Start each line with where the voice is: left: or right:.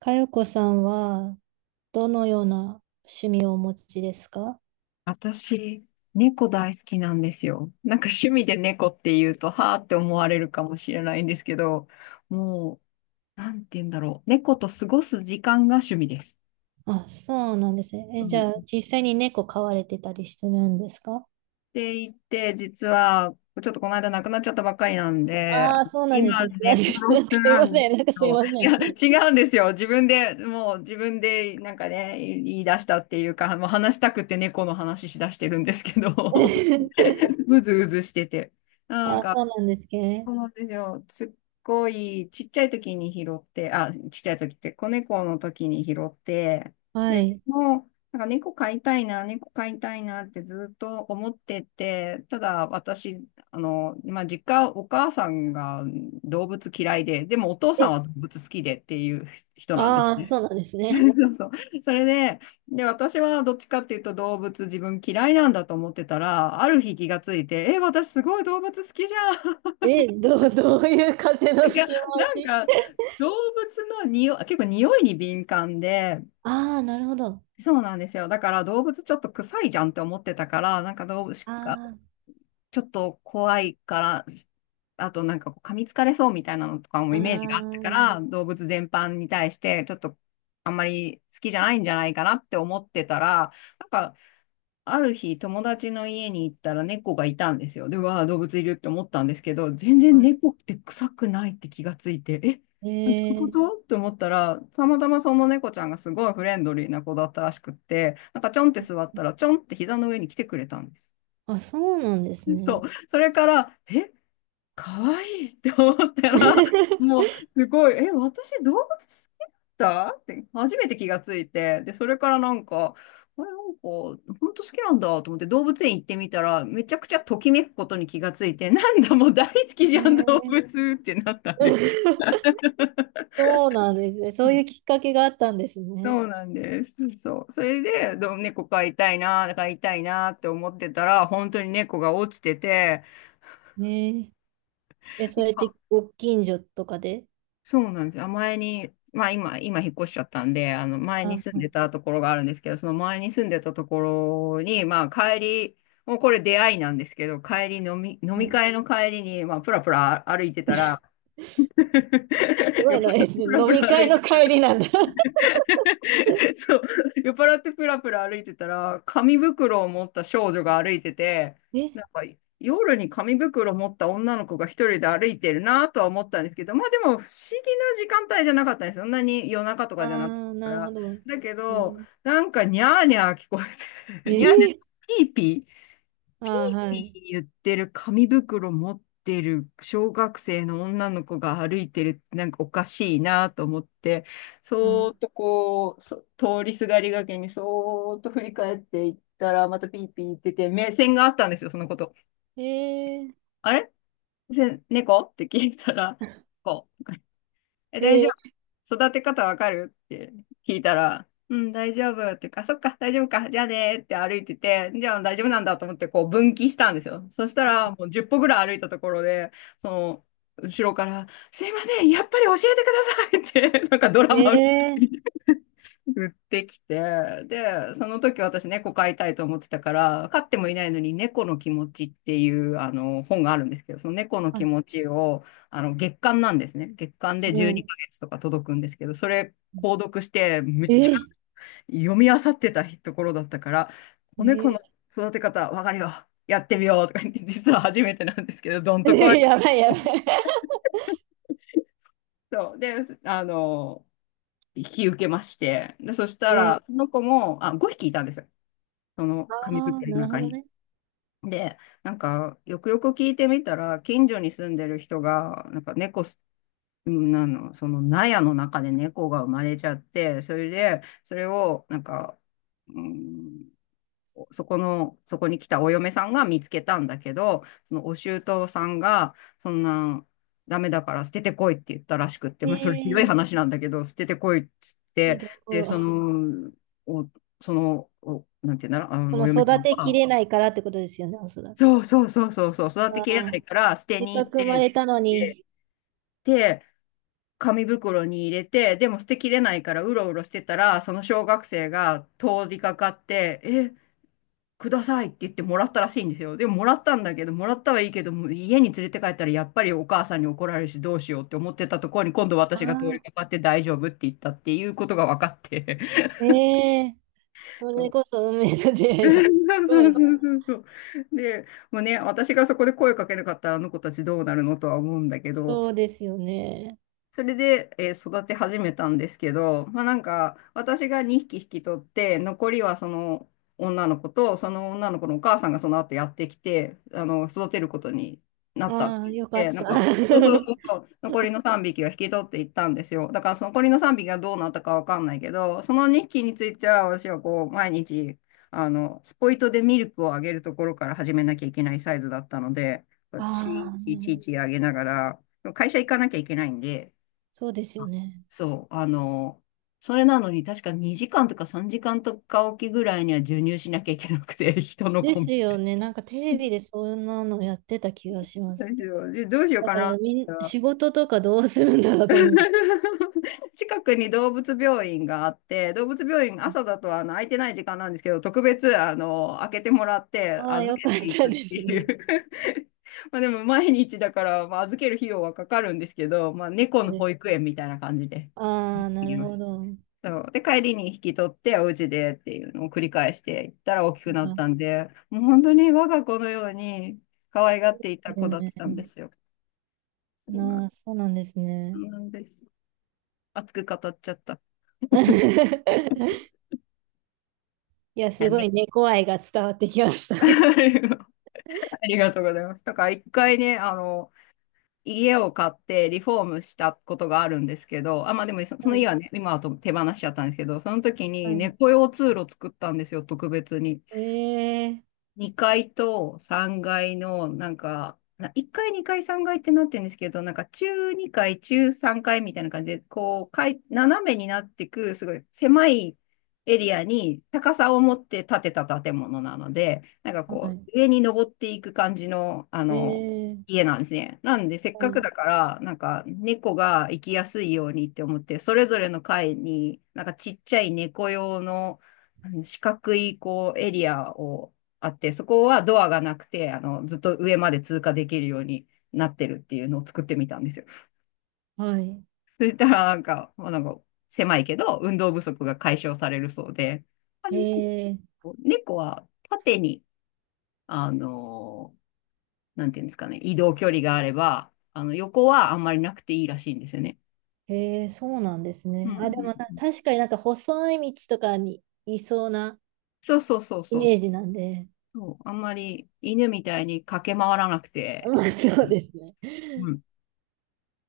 right: かよこさんは、どのような趣味をお持ちですか？
left: 私、猫大好きなんですよ。なんか趣味で猫って言うと、はーって思われるかもしれないんですけど、もなんて言うんだろう。猫と過ごす時間が趣味です。
right: あ、そうなんですね。
left: う
right: じ
left: ん。
right: ゃあ、
left: っ
right: 実際に猫飼われてたりするんですか？
left: て言って、実は、ちょっとこの間亡くなっちゃったばっかりなんで、
right: ああー、そうなんです。
left: 今、
right: な
left: 猫ロ
right: ん
left: ス
right: かすい
left: な
right: ま
left: んで
right: せん。なんか
left: す
right: すい
left: よ。
right: ません。
left: いや、違うんですよ。自分で、なんかね、言い出したっていうか、もう話したくて猫の話しだしてるんですけど、うずうずしてて。なん
right: あ、
left: か、
right: そうなんです
left: そ
right: ね。
left: うなんですよ。すっごいちっちゃい時に拾って、あ、ちっちゃい時って子猫の時に拾って、
right: は
left: で、
right: い。
left: もう、なんか猫飼いたいなってずっと思ってて、ただ私、まあ、実家、お母さんが動物嫌いで、でもお父さん
right: え、
left: は動物好きでっていう人なんです
right: ああ、
left: ね。
right: そうなんです ね。
left: そうそう。それで、私はどっちかっていうと動物自分嫌いなんだと思ってたら、ある日気がついて、え、私すごい動物好きじゃん。
right: え、どういう風の
left: い
right: 吹
left: や、
right: き
left: な
right: 回
left: ん
right: し？
left: か、動物の匂い、結構匂いに敏感で、
right: ああー、なるほど。
left: そうなんですよ。だから動物ちょっと臭いじゃんって思ってたから、なんか動物が
right: あ
left: ちょっと怖いから、あとなんかこう噛みつかれそうみたいなのとかも
right: あ、あ
left: イメージがあった
right: あ、
left: から、動物全般に対してちょっとあんまり好きじゃないんじゃないかなって思ってたら、なんかある日、友達の家に行ったら猫がいたんですよ。で、うわあ、動物いるって思ったんですけど、全然
right: は
left: 猫って臭くないって気がついて、え、
right: い。
left: どういう
right: え
left: こ
right: ー、
left: とって思ったら、たまたまその猫ちゃんがすごいフレンドリーな子だったらしくって、なんかちょんって座ったら、ちょんって膝の上に来てくれたんです。
right: あ、そうなんですね。
left: そう。それから、え、可愛いって思ったら、もうすごい、え、私動物好きだったって初めて気がついて、で、それからなんか、あれ、なんか、本当好きなんだと思って動物園行ってみたら、めちゃくちゃときめくことに気がついて、なんだ、もう大好きじ
right: え
left: ゃん、動
right: ー。
left: 物ってなったんですよ。
right: そうなんですね。そ
left: う
right: ういう
left: ん、
right: きっかけがあったんですね。
left: そうなんです。そう。それで、どう猫飼いたいなって思ってたら、本当に猫が落ちてて、
right: ねえ。え、そうやってご近所とかで。
left: そうなんですよ。前に、まあ今引っ越しちゃったんで、あの前
right: あ、
left: に
right: は
left: 住ん
right: い、
left: でたところがあるんですけど、その前に住んでたところに、まあ帰り、もうこれ出会いなんですけど、帰り飲み、飲
right: は
left: み
right: い。
left: 会の帰りに、まあプラプラ歩いてたら、
right: すご
left: 酔っ払
right: い
left: っ
right: な、え、
left: てプラ
right: 飲
left: プ
right: み
left: ラ歩
right: 会
left: い
right: の
left: て、
right: 帰りなんだ。
left: そう、酔っ払ってプラプラ歩いてたら、紙袋を持った少女が歩いてて、
right: え、
left: なんか夜に紙袋を持った女の子が一人で歩いてるなとは思ったんですけど、まあでも不思議な時間帯じゃなかったんですよ。そんなに夜中と
right: あ
left: かじゃなかっ
right: あ、
left: た
right: な
left: か
right: るほ
left: ら。
right: ど。
left: だけ
right: え
left: ど、
right: ー、
left: なんかニャーニャー聞こえ
right: え
left: て、ニャーニャー、
right: ー、
left: ピーピー
right: ああ、はい、
left: 言ってる紙袋持ってる小学生の女の子が歩いてるってなんかおかしいなと思って、
right: は
left: そーっと通りすがりがけにそーっと振り返っていったら、またピーピー言ってて、目線があったんですよ、そのこと。
right: い。えー、
left: あれせ猫って聞いたら、こう。え、大丈
right: え
left: 夫。育て方わかるって聞いたら、うん、大丈夫っていうか、そっか、大丈夫か、じゃあねーって歩いてて、じゃあ大丈夫なんだと思ってこう分岐したんですよ。そしたら、もう10歩ぐらい歩いたところで、その、後ろから、すいません、やっぱり教えてくださいって、なんかド
right: ー、
left: ラマみた
right: え
left: い
right: ー、
left: に売ってきて、で、その時私猫飼いたいと思ってたから、飼ってもいないのに猫の気持ちっていうあの本があるんですけど、その猫の
right: は
left: 気
right: い、
left: 持ちをあの月間なんですね。月間
right: は
left: で12
right: い。
left: ヶ月とか届くんですけど、それ購
right: え
left: 読してめっちゃ
right: え
left: 読み漁ってたところだったから、
right: ー、
left: 子猫
right: え
left: の育て方わかるよ。やってみようとか言って、実は初めてなんですけど、どん
right: ー、
left: とこい。
right: えー、やばいやばい。
left: そう。で、あの、引き受けまして、で、そした
right: えー、
left: ら、その子も、あ、5匹いたんですよ。その
right: あ
left: 紙
right: あ、
left: 袋の
right: なるほ
left: 中
right: ど
left: に。
right: ね。
left: で、なんか、よくよく聞いてみたら、近所に住んでる人が、なんか猫す、うんなの、その納屋の中で猫が生まれちゃって、それで、それを、なんか、うん、そこに来たお嫁さんが見つけたんだけど、そのお舅さんが、そんな、ダメだから捨ててこいって言ったらしくって、
right: え
left: まあ、それひどい
right: えー、
left: 話なんだけど、捨ててこいって言
right: ひ
left: って、
right: ど
left: で、そ
right: い。
left: の、お、その、お、なんて言うんだろう、あ
right: そ
left: の、お
right: の
left: 嫁さ
right: 育
left: ん
right: てき
left: は、
right: れないからってことですよね、おそらく。
left: そうそうそうそうそう、育てきれない
right: あ、
left: から捨て
right: せっ
left: に
right: か
left: 行っ
right: く生ま
left: て、
right: れたの
left: で、
right: に。
left: で、紙袋に入れて、でも捨てきれないからうろうろしてたら、その小学生が通りかかって、え、くださいって言ってもらったらしいんですよ。でももらったんだけど、もらったはいいけど、もう家に連れて帰ったらやっぱりお母さんに怒られるしどうしようって思ってたところに今度私が通り
right: あ
left: かかって大丈夫って言ったっていうことが分かって。
right: あ、ええ、そ
left: そ
right: れ
left: う、
right: こそ運命の出 会いです。す
left: そう
right: ご
left: そ
right: い
left: う
right: な。
left: そうそう。で、もうね、私がそこで声かけなかったらあの子たちどうなるのとは思うんだけど、
right: そうですよね。
left: それで、えー育て始めたんですけど、まあなんか、私が2匹引き取って、残りはその女の子と、その女の子のお母さんがその後やってきて、あの、育てることになったっ
right: あ
left: て
right: あ、
left: 言っ
right: よかっ
left: て、なん
right: た。あ
left: か、そうそうそうそう、残りの3匹は引き取っていったんですよ。だからその残りの3匹がどうなったかわかんないけど、その2匹については私はこう、毎日、あの、スポイトでミルクをあげるところから始めなきゃいけないサイズだったので、
right: あ、
left: ち
right: な
left: い
right: る
left: ちい
right: ほ
left: ちい
right: ど。
left: ちあげながら、会社行かなきゃいけないんで、
right: そうですよね。
left: そう、あの、それなのに確か2時間とか3時間とかおきぐらいには授乳しなきゃいけなくて、人の
right: で
left: コン
right: す
left: ビ
right: よね。なんかテレビでそんなのやってた気がしま
left: どう
right: す。
left: しよう、でどうしよう
right: だ
left: か
right: か
left: な。
right: らみん、仕事とかどうするんだろうと思う。
left: 近くに動物病院があって、動物病院、朝だとあの空いてない時間なんですけど、特別あの開けてもらって
right: ああ、
left: 預
right: よ
left: け
right: かっ
left: てい
right: た
left: くっ
right: で
left: て
right: す
left: い
right: ね。
left: う、 まあでも毎日だから、まあ、預ける費用はかかるんですけど、まあ、猫
right: そう
left: の
right: で
left: 保
right: す。
left: 育園みたいな感じで
right: ああ、
left: 行
right: な
left: き
right: る
left: ま
right: ほ
left: し
right: ど。
left: た。そうで、帰りに引き取って、お家でっていうのを繰り返していったら大き
right: あ
left: くなっ
right: あ、
left: たんで、もう本当に我が子のように可愛がっていた
right: ですよ
left: 子だっ
right: ね。
left: たんですよ。そうなん
right: なあ、そうなんですね。
left: です。熱く語っちゃった。
right: いや、
left: な
right: す
left: ん
right: ご
left: で
right: い猫愛が伝わってきました。
left: ありがとうございます。だから一回ね、家を買ってリフォームしたことがあるんですけど、あ、まあでもそ
right: は
left: の家
right: い、
left: はね、今はと手放しちゃったんですけど、その時
right: は
left: に
right: い。
left: 猫用通路作ったんですよ、特別に。
right: ええ。
left: 2階と3階の、1階、2階、3階ってなってるんですけど、なんか中2階、中3階みたいな感じで、こう、かい斜めになってく、すごい狭いエリアに高さを持って建てた建物なので、なんか
right: は
left: こ
right: い。
left: う、上に登っていく感じの、
right: えー。
left: 家なんですね。なんで、せっ
right: は
left: かく
right: い。
left: だから、なんか猫が行きやすいようにって思って、それぞれの階に、なんかちっちゃい猫用の、あの四角いこうエリアをあって、そこはドアがなくて、ずっと上まで通過できるようになってるっていうのを作ってみたんですよ。
right: はい。
left: そしたら、狭いけど、運動不足が解消されるそうで、あ
right: へえ、
left: 猫は縦に、あの、なんていうんですかね、移動距離があれば、あの、横はあんまりなくていいらしいんですよね。
right: へえ、そうなんです
left: うん
right: ね。
left: う
right: あ、でも
left: ん
right: な、
left: うん、
right: 確かになんか細い道とかにいそうな
left: そうそうそう
right: イ
left: そう
right: メー
left: そ
right: ジなんで。
left: う。あんまり犬みたいに駆け回らなく
right: ま
left: て、
right: あ、そうですね。
left: う ん、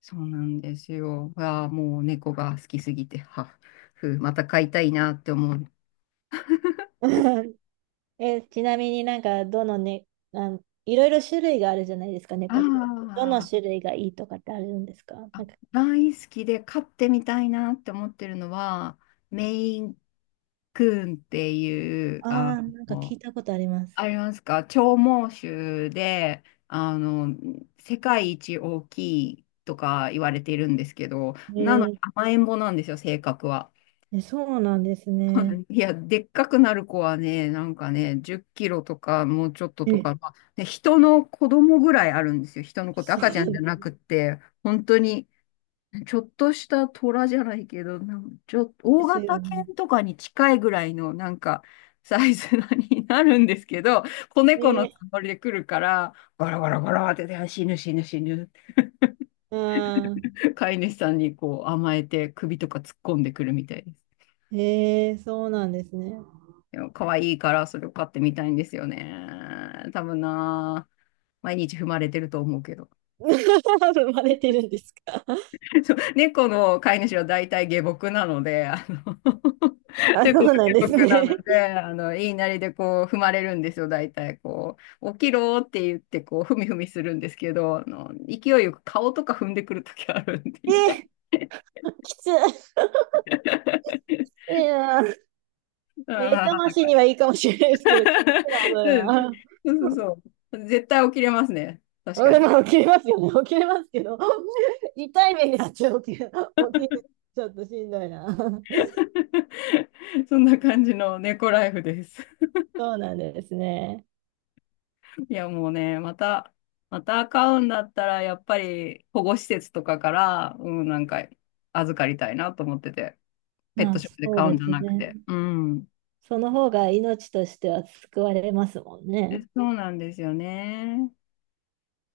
left: そうなんですよ。ああ、もう猫が好きすぎて、また飼いたいなって思う。
right: うん。え、ちなみになんか、どのね、いろいろ種類があるじゃないですか、
left: あー
right: 猫って。どの
left: あ、
right: 種類がいいとかってあるんですか、な
left: あ
right: んか。
left: 大好きで飼ってみたいなって思ってるのは、メインクーンっていう、
right: ああ、なんか聞
left: の、
right: いたことあります。
left: ありますか、長毛種で、世界一大きいとか言われているんですけど、
right: へ
left: なのに
right: え。
left: 甘えん坊なんですよ、性格は。
right: え、そうなんですね。
left: いや、でっかくなる子はね、なんかね、10キロとか、もうちょっと
right: え
left: と
right: え、
left: か、まあ、ね、人の子供ぐらいあるんですよ。人の子って
right: そ
left: 赤ちゃんじゃ
right: う
left: なくって、本当に、ちょっとした虎じゃないけど、ちょっと、
right: で
left: 大
right: すよ
left: 型
right: ね。
left: 犬とかに近いぐらいの、なんか、サイズになるんですけど、子猫の
right: ね、
left: つもりで来るから、ゴロゴロゴロって、死ぬ死ぬ死ぬ、
right: あ
left: 飼い主さんにこう甘えて首とか突っ込んでくるみたいです。
right: ー、えー、そうなんですね。
left: 可愛いからそれを買ってみたいんですよね。多分な、毎日踏まれてると思うけど。
right: 生まれてるんですか？
left: そう猫の飼い主は大体下僕なので、
right: あ、そ
left: 猫の
right: うなんで
left: 下
right: す
left: 僕なの
right: ね。
left: で、言いなりでこう踏まれるんですよ、大体。こう、起きろって言ってこう、ふみふみするんですけど、勢いよく顔とか踏んでくるときあるんで、
right: え
left: 痛い。
right: ー、きつい な。目
left: あな
right: 覚
left: か
right: ま
left: な
right: し
left: か。
right: にはいいかもしれないですけど、きついな、それ は。
left: そうそうそうそう。絶対起きれますね。確か
right: 俺
left: に。
right: も起きれますよね。起きれますけど、痛い目にあっちゃう。起きる、起きる。ちょっとしんどいな。
left: そんな感じの猫ライフです。
right: そうなんですね。
left: いや、もうね、また飼うんだったら、やっぱり保護施設とかから、うん、なんか預かりたいなと思ってて、ペッ
right: ま
left: ト
right: あ、
left: ショップで
right: そう
left: 飼う
right: で
left: んじゃ
right: す
left: なく
right: ね。
left: て。うん。
right: その方が命としては救われますもん
left: で
right: ね。
left: そうなんですよね。